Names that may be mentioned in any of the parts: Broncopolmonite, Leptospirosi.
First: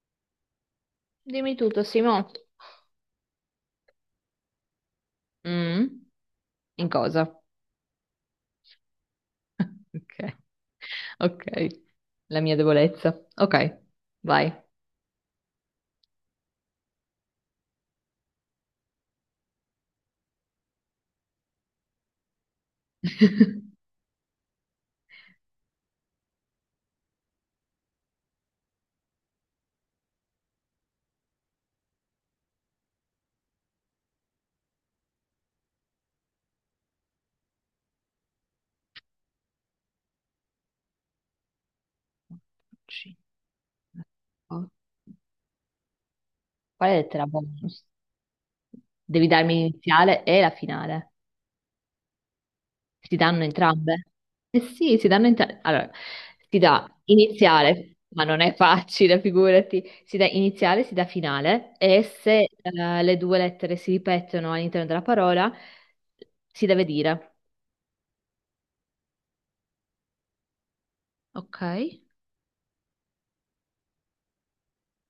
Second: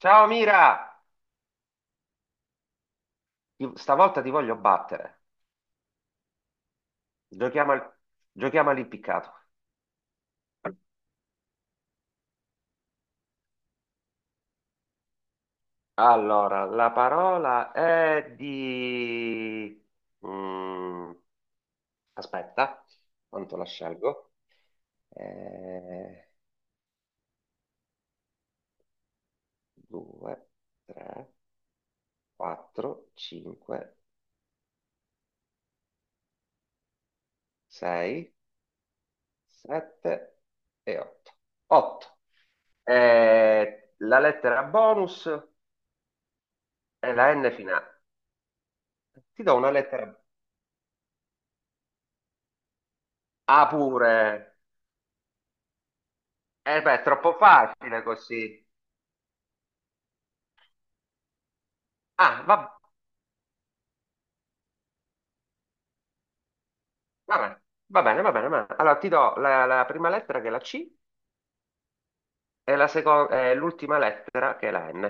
Ciao Mira, Dimmi tutto, Simo. Stavolta ti voglio battere. Mm? In cosa? Giochiamo, al... Giochiamo all'impiccato. Ok, ok. La mia debolezza. Ok, vai. Allora, la parola è di... Mm, aspetta, quanto la scelgo? Eh, 2, 3, 4, 5, 6, 7 e 8. 8. Cinque. La lettera Quale bonus è lettera la N bonus? finale. Devi Ti darmi do una lettera l'iniziale e la finale. Si danno A entrambe? pure. Eh sì, si danno entrambi. Allora, si Eh dà beh, è troppo iniziale, facile ma non è così. facile, figurati. Si dà iniziale, si dà finale e Ah, se le due lettere si ripetono all'interno della parola, si deve dire. va bene, va bene, va bene, va bene. Allora ti do la prima lettera che è la C Ok? e e l'ultima lettera che è la N.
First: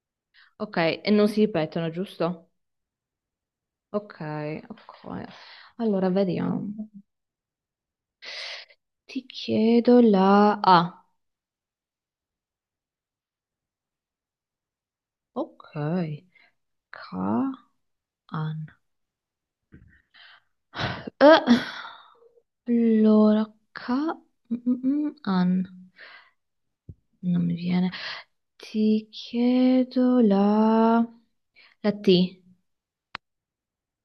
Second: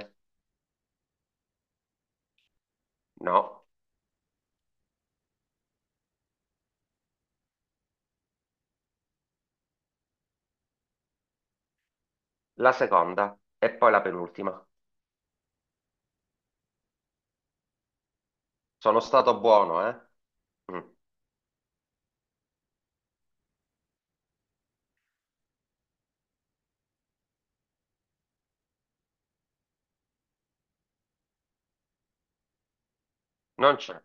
Ok, e non si ripetono, giusto? No, Ok, ok. Allora, vediamo. Ti chiedo la A. la seconda e poi la penultima. Ok. Ka an. Sono stato buono, eh? Mm. Eh, allora, ka mm, mm, mm, an. Non mi viene. Ti chiedo la T. Non c'è.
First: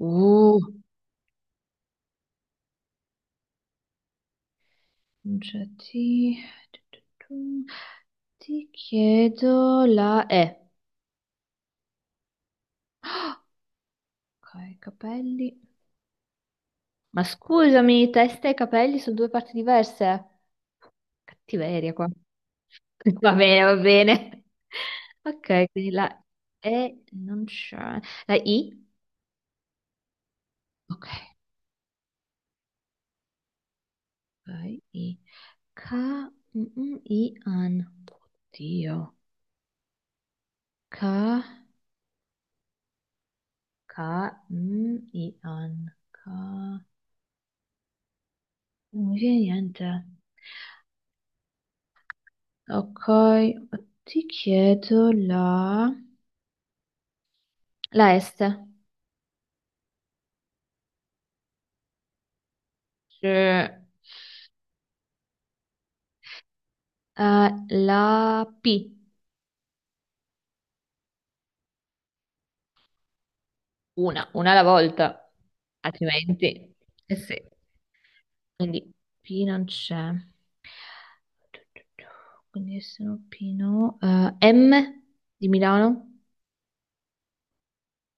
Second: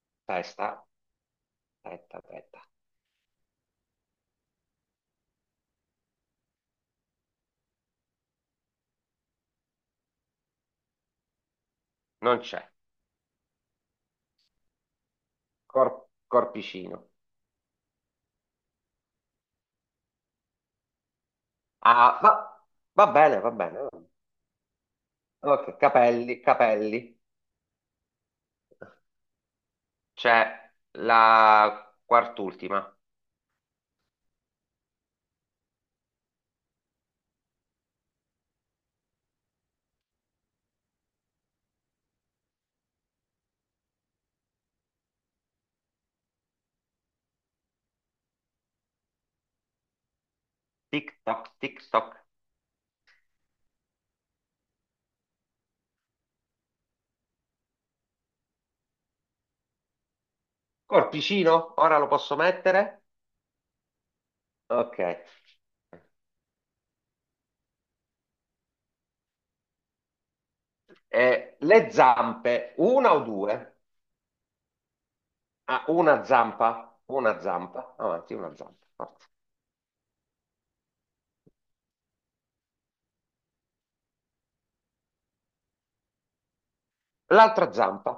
Uh, Testa, testa, testa. non c'è T. Tu, tu, tu. Ti chiedo la E. Non c'è. Ok, capelli. Corpicino. Ma scusami, testa e capelli sono due parti diverse. Cattiveria Ah, qua. Va Va bene, va bene, va bene. Va bene. bene. Ok, Ok, quindi la capelli, E capelli. non c'è. La I? C'è Ok, la quart'ultima. ok, I. K, mm, mm, I, an. Oddio. K, K, mm, I, an. K. Non mi viene niente. Tic toc, tic toc. Ok, ti chiedo la... La S. Col piscino, ora lo posso mettere? C'è, Ok. eh, la P. Le zampe, una o due? Una alla volta, Ah, altrimenti. Eh sì. una zampa, avanti, una zampa. Quindi Forza. P non c'è. Quindi sono Pino. M di Milano. L'altra zampa,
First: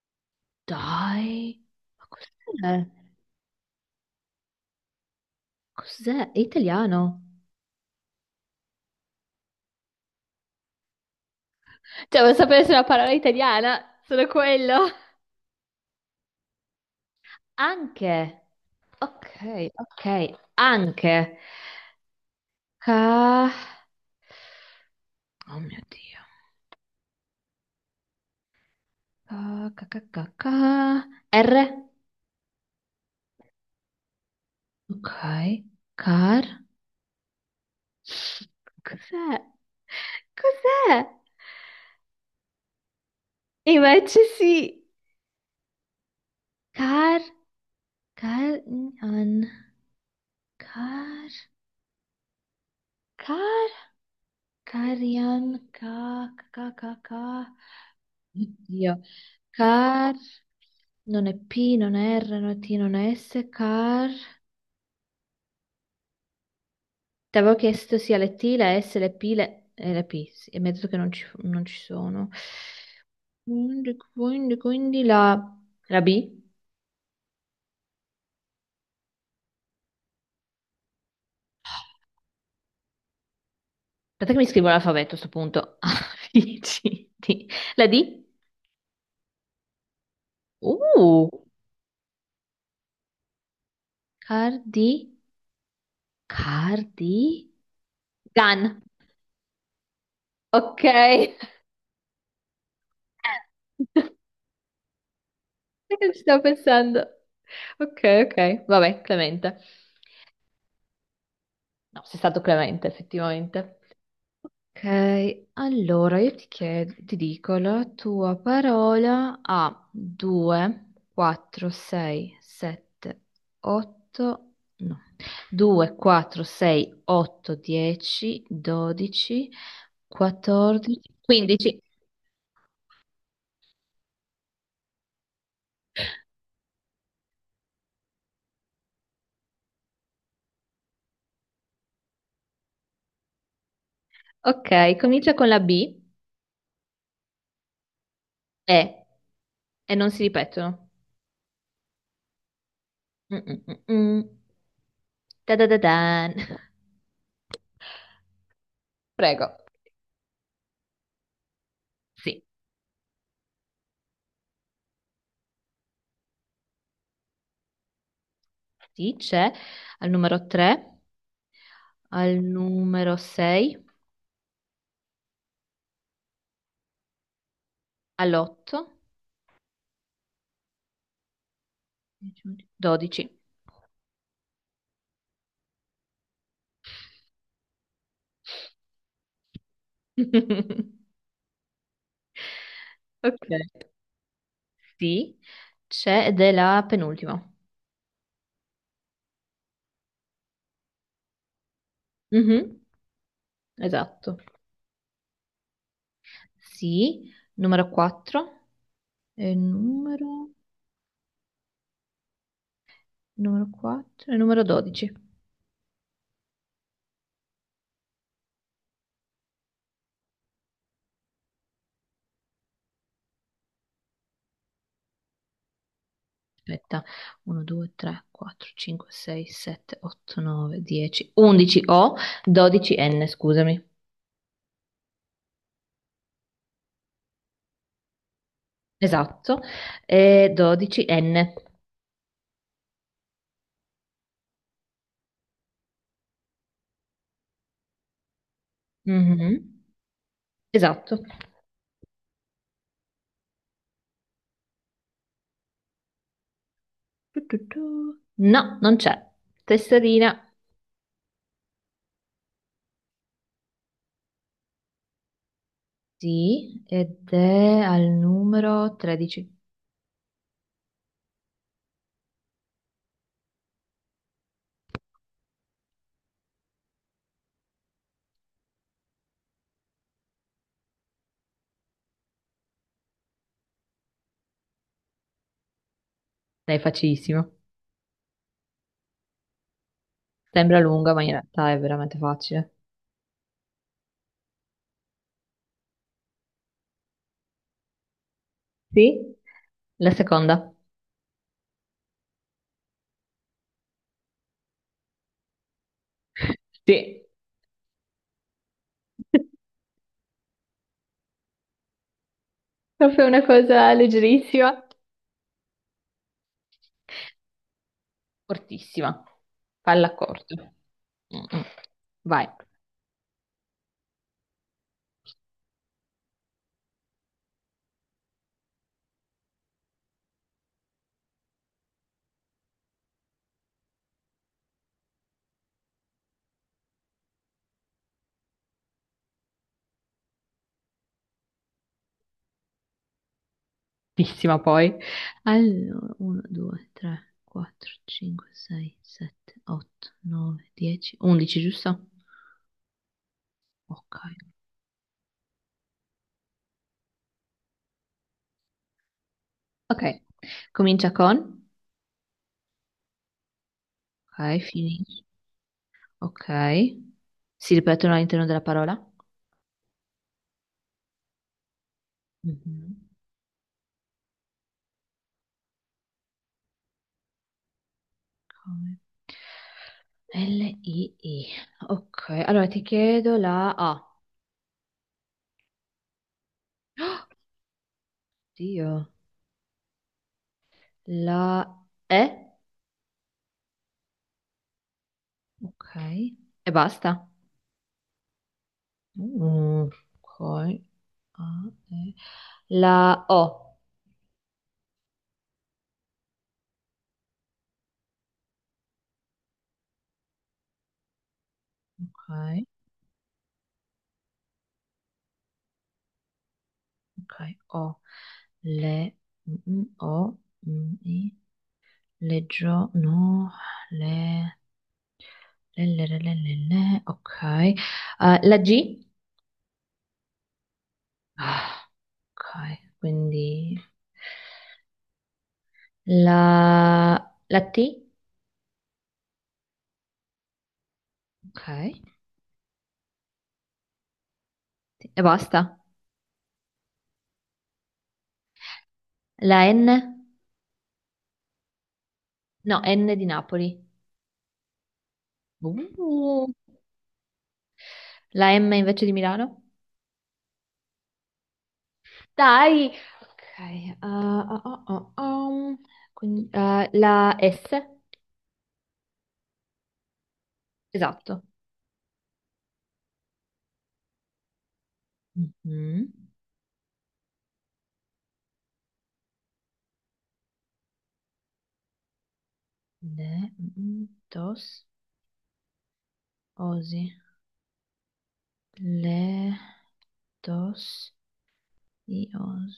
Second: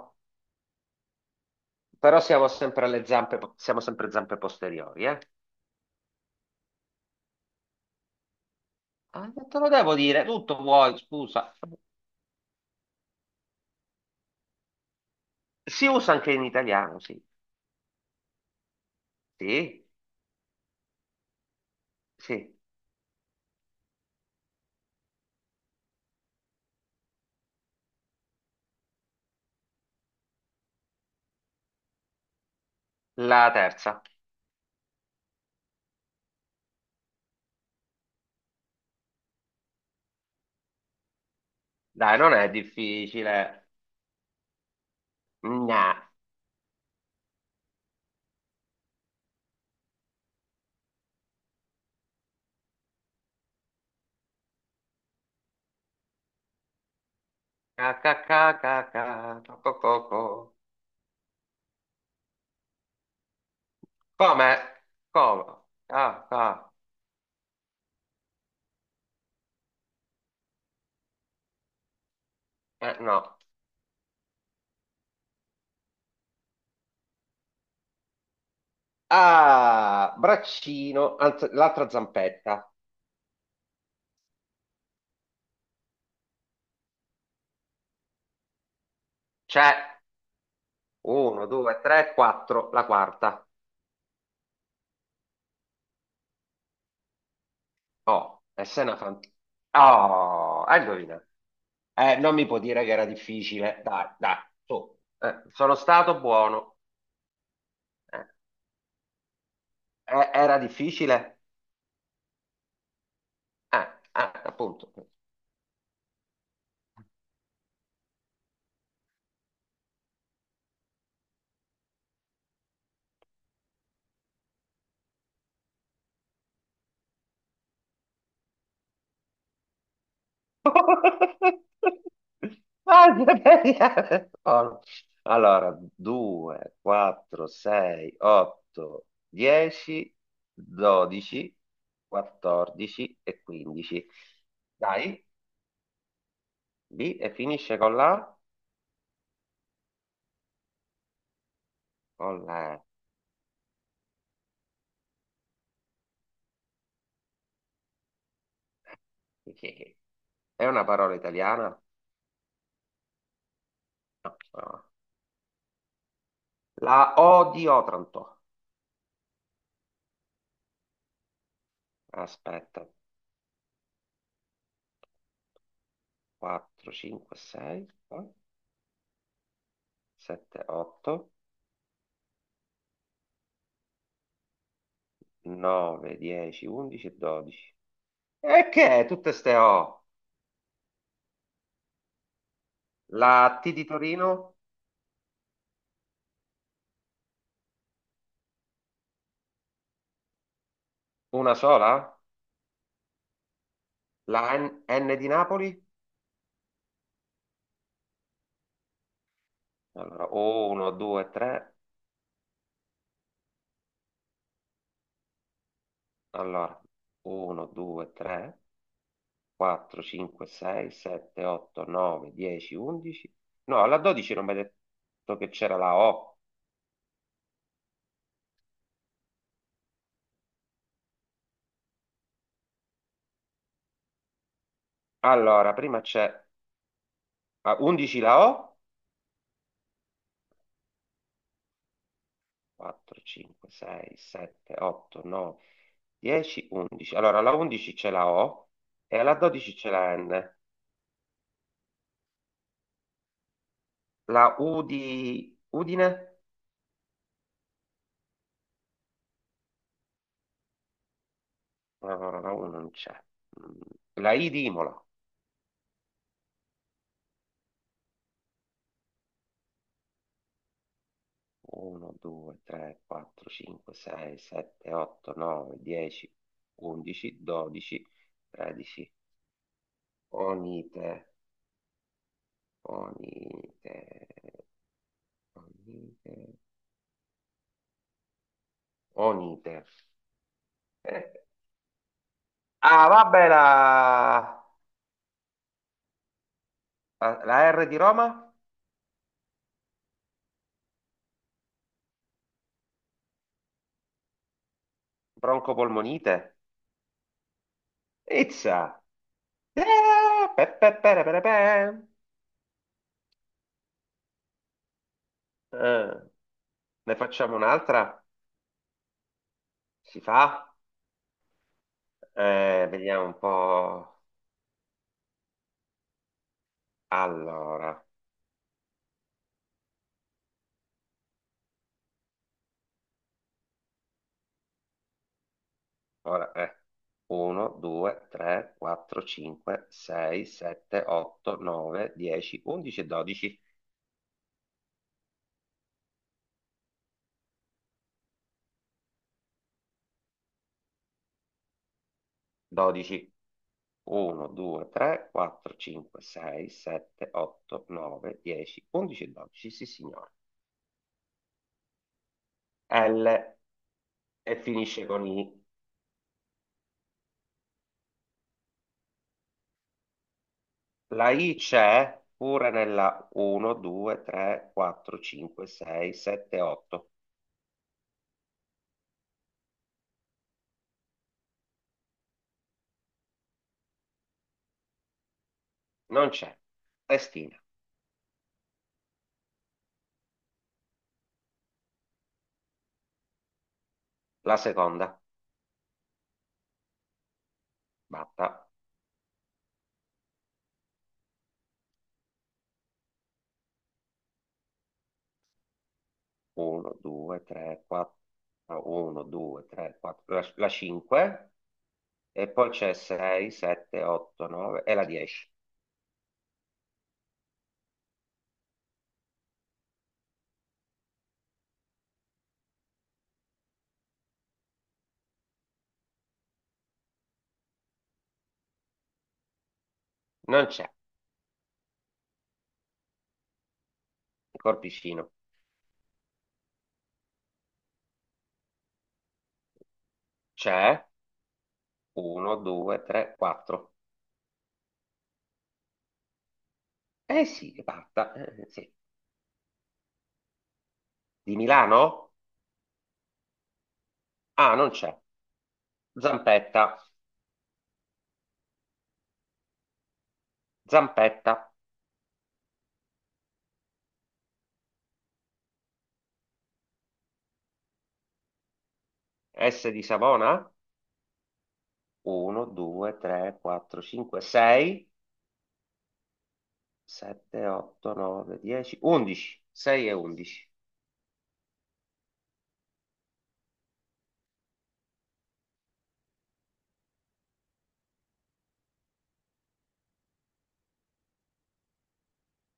Dai, ma però siamo sempre cos'è? alle zampe, siamo sempre zampe posteriori, eh? Cos'è? È italiano. Ah, non te lo devo dire, tutto vuoi, scusa. Cioè, vuoi sapere se è una parola italiana? Solo quello. Si usa anche in italiano, sì. Anche. Ok, Sì, ok. Anche. sì. Ca... Oh mio Dio. Ca, ca, ca, ca, ca. R. La terza. Ok. Car. Cos'è? Cos'è? Dai, non è difficile. Invece sì. Gna. Car, car, an, car, car, carian, ca, ca, ca, ca. Ca, ca, ca, ca, Oddio. ca, co, co, co, Car, co. non è P, non è R, non è T, non è S, car. Come? Come? Ah, ah, Ti avevo chiesto sia le T, le S, le P, le, e le P, sì, e mi ha detto che non ci sono. No. Quindi la B. Ah, braccino, anzi, l'altra zampetta. Aspetta che mi scrivo l'alfabeto a sto punto. A, B, C, D. La D? C'è Uh, uno, due, tre, quattro, la quarta. cardi, cardi, Oh, e gan. se una fan... Oh, hai Ok. indovinato. Non mi può dire che era difficile. Dai, dai, su. Sono Ci stato stavo buono. pensando. Eh, Ok, ok. Vabbè, Clemente. Era difficile? No, sei stato Clemente, effettivamente. Eh, Appunto. Ok, allora io ti chiedo, ti dico, la tua parola ha 2, 4, 6, 7, 8, no, 2, 4, 6, 8, 10, 12, 14, 15. Ah, Siberia. Oh. Allora, 2, 4, 6, 8, 10, 12, 14 e 15. Ok, Dai, comincia con la B B e finisce con la? e, e non si ripetono. Con la Mm, mm, mm, mm. Da da da dan. Prego. E. È una parola italiana? Sì, No. No. La O di Otranto. sì, c'è al numero 3, al Aspetta, numero 6. 4, 5, 6, All'8, 7, 8, 12. 9, 10, 11 e 12. E che tutte ste O? La T di Ok. Torino? Sì, c'è ed è la penultima. Una sola? Mhm, esatto. La N, N di Napoli? Sì, numero 4 e Allora, numero, 1, 2, 3. numero 4 e numero 12. Allora, 1, 2, 3, 4, 5, 6, 7, 8, 9, 10, 11. No, alla 12 non mi hai detto che c'era la O. Aspetta, 1, 2, 3, 4, 5, 6, 7, 8, 9, 10, 11 O, 12N, scusami. Allora, prima c'è a 11 la O. Esatto, e 12N. 4, 5, 6, 7, 8, 9, 10, 11. Allora, alla 11 c'è la O e alla Mhm, 12 c'è la N. esatto. La U di Udine? Tu, tu, tu. No, non c'è. Tesserina. No, no, no, la U non c'è. Mm, La I di Imola. Sì, ed è al numero 13. 1, 2, 3, 4, 5, 6, 7, 8, 9, 10, 11, 12, 13. Onite, onite, onite, Dai, facilissimo. onite. Sembra lunga, ma in Eh, realtà è veramente facile. Ah, vabbè, la R di Roma? Sì? La seconda, Broncopolmonite. sì. Izza. Eh, Pe, pe, pe, re, pe, re, pe. Proprio una cosa leggerissima. Eh. Ne facciamo un'altra? Cortissima. Palla Si fa? corta. Mm-mm. Vai, Vediamo un po'. Allora, ora è 1, 2, 3, 4, 5, 6, 7, 8, 9, 10, 11 e 12. cortissima poi. Allora, 1, 2, 3, 4, 5, 6, 7, 8, 9, 10, 11, giusto? 12. Ok. 1, 2, 3, 4, 5, 6, 7, 8, 9, 10, 11 e 12. Sì, Ok, signore. comincia con... L e Ok, finisce finisce. con I. Ok. Si ripetono all'interno della parola? La I c'è pure Mhm. nella 1, 2, 3, 4, 5, 6, 7, 8. L-I-I. Ok, allora ti chiedo la A. Non c'è. Testina. Dio. La E. La seconda. Ok. E basta. Batta. Mm, ok. A, E. La O. 1, 2, 3, 4. 1, 2, 3, 4. La 5. E Ok, poi c'è 6, 7, 8, 9 e la 10. ok. O. Le. Mm, mm, o. Mm, I. Leggio. No. Le. Le, le. Ok. La G. Non c'è. Ah. Ok, quindi Il corpicino. la, la T, C'è. ok, e 1, 2, 3, 4. basta. Eh sì, è batta. Sì. La N? Di Milano? No, N di Napoli. Ah, non c'è. Uh, Zampetta. la M invece di Milano? Zampetta. Dai! Ok, quindi, la S? S di Savona? Esatto. 1, 2, 3, 4, 5, 6. Mhm. 7, 8, 9, 10, 11. 6 e 11. Le, mm, dos, osi. Le, dos, i, os,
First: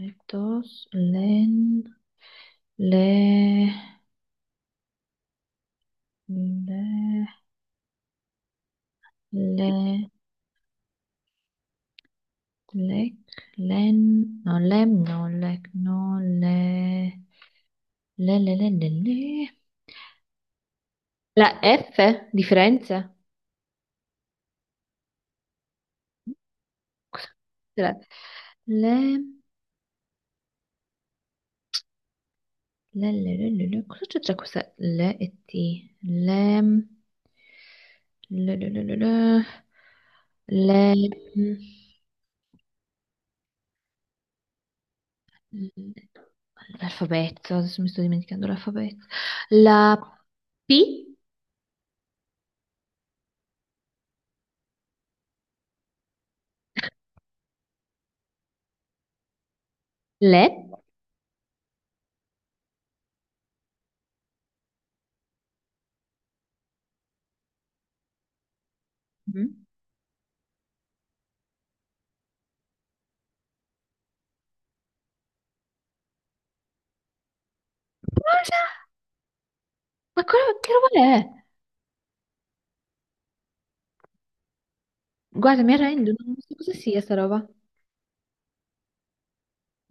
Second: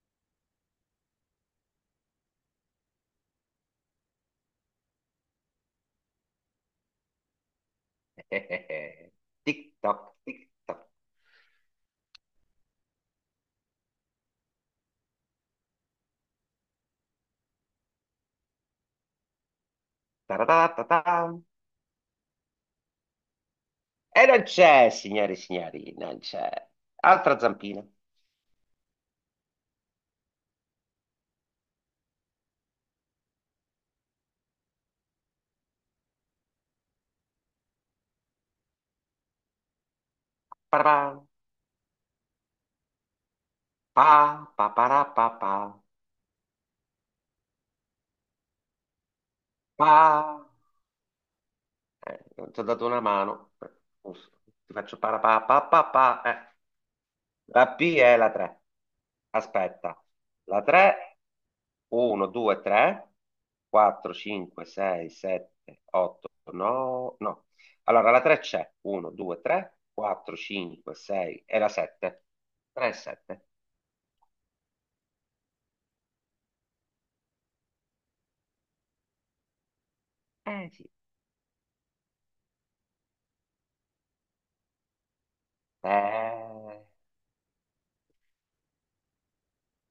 le, dos, len. Le, le, Tic toc, le, tic toc. lec, len, no, lem, no, lec, no, le, le. Taratatatam. La F di Firenze? E non c'è, signore e signori, non c'è. Cos'è? Altra zampina. Le, le, le. Cosa c'è tra questa le e T? Le, le. Parapà, pa, pa, para, pa, pa, Le- L'alfabeto, adesso mi sto dimenticando l'alfabeto. La pa. P? Non ti ho dato una mano. Giusto. Ti faccio para, pa, pa, pa, pa. La P è la 3. Aspetta. Le? La 3, 1, 2, 3, 4, 5, 6, 7, 8, 9. No. Allora, la 3 c'è. 1, 2, Mhm. 3, 4, 5, 6 e la 7. 3 e 7. Ma cosa- ma cosa- Eh che sì. roba è? Guarda, mi arrendo, non so cosa Eh, sia sta roba.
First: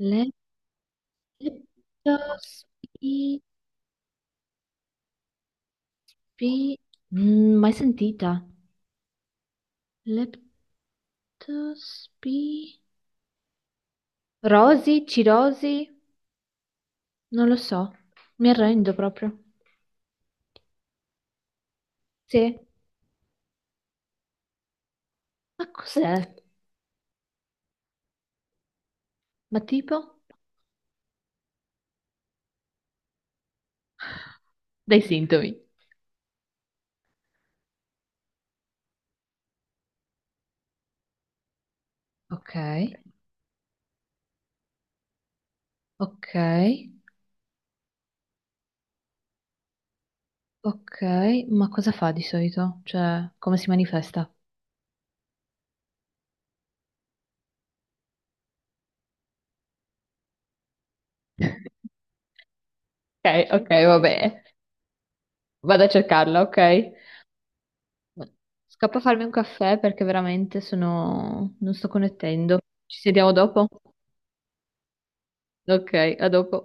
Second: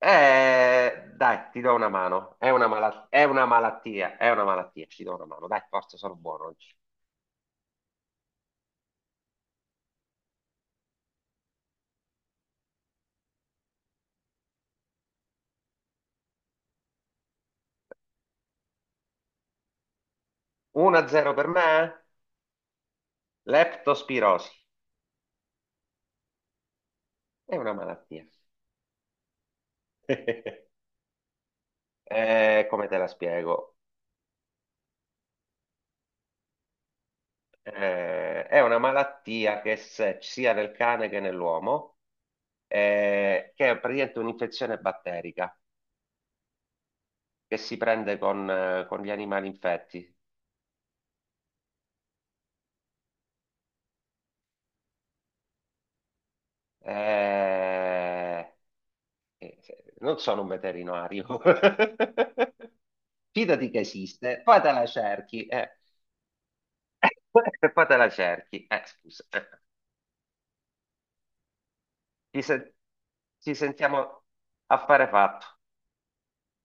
Dai, ti do una mano. È Leptospi... una malattia, è una malattia. Ci do una mano. Dai, forza, sono buono oggi. pi- Mm, mai sentita. Leptospi... Rosi, cirosi? Non lo so. Mi arrendo proprio. 1-0 per me. Sì. Leptospirosi. Ma cos'è? È una malattia. Ma tipo? Come te la spiego? Dai sintomi. È una malattia che se- sia nel cane che nell'uomo, Ok, che è praticamente un'infezione batterica ok, che si prende con gli animali infetti. ok. Ma cosa fa di solito? Cioè, come si manifesta? Eh, eh, Non sono un veterinario. Ok, ok, Fidati che vabbè. esiste, poi te la cerchi, eh. Vado a cercarla, ok? E poi te la cerchi. Scappo a farmi Scusa. un caffè perché veramente sono... non sto Ci, connettendo. sen- Ci sentiamo Ci dopo? sentiamo, affare fatto. Ok, a dopo.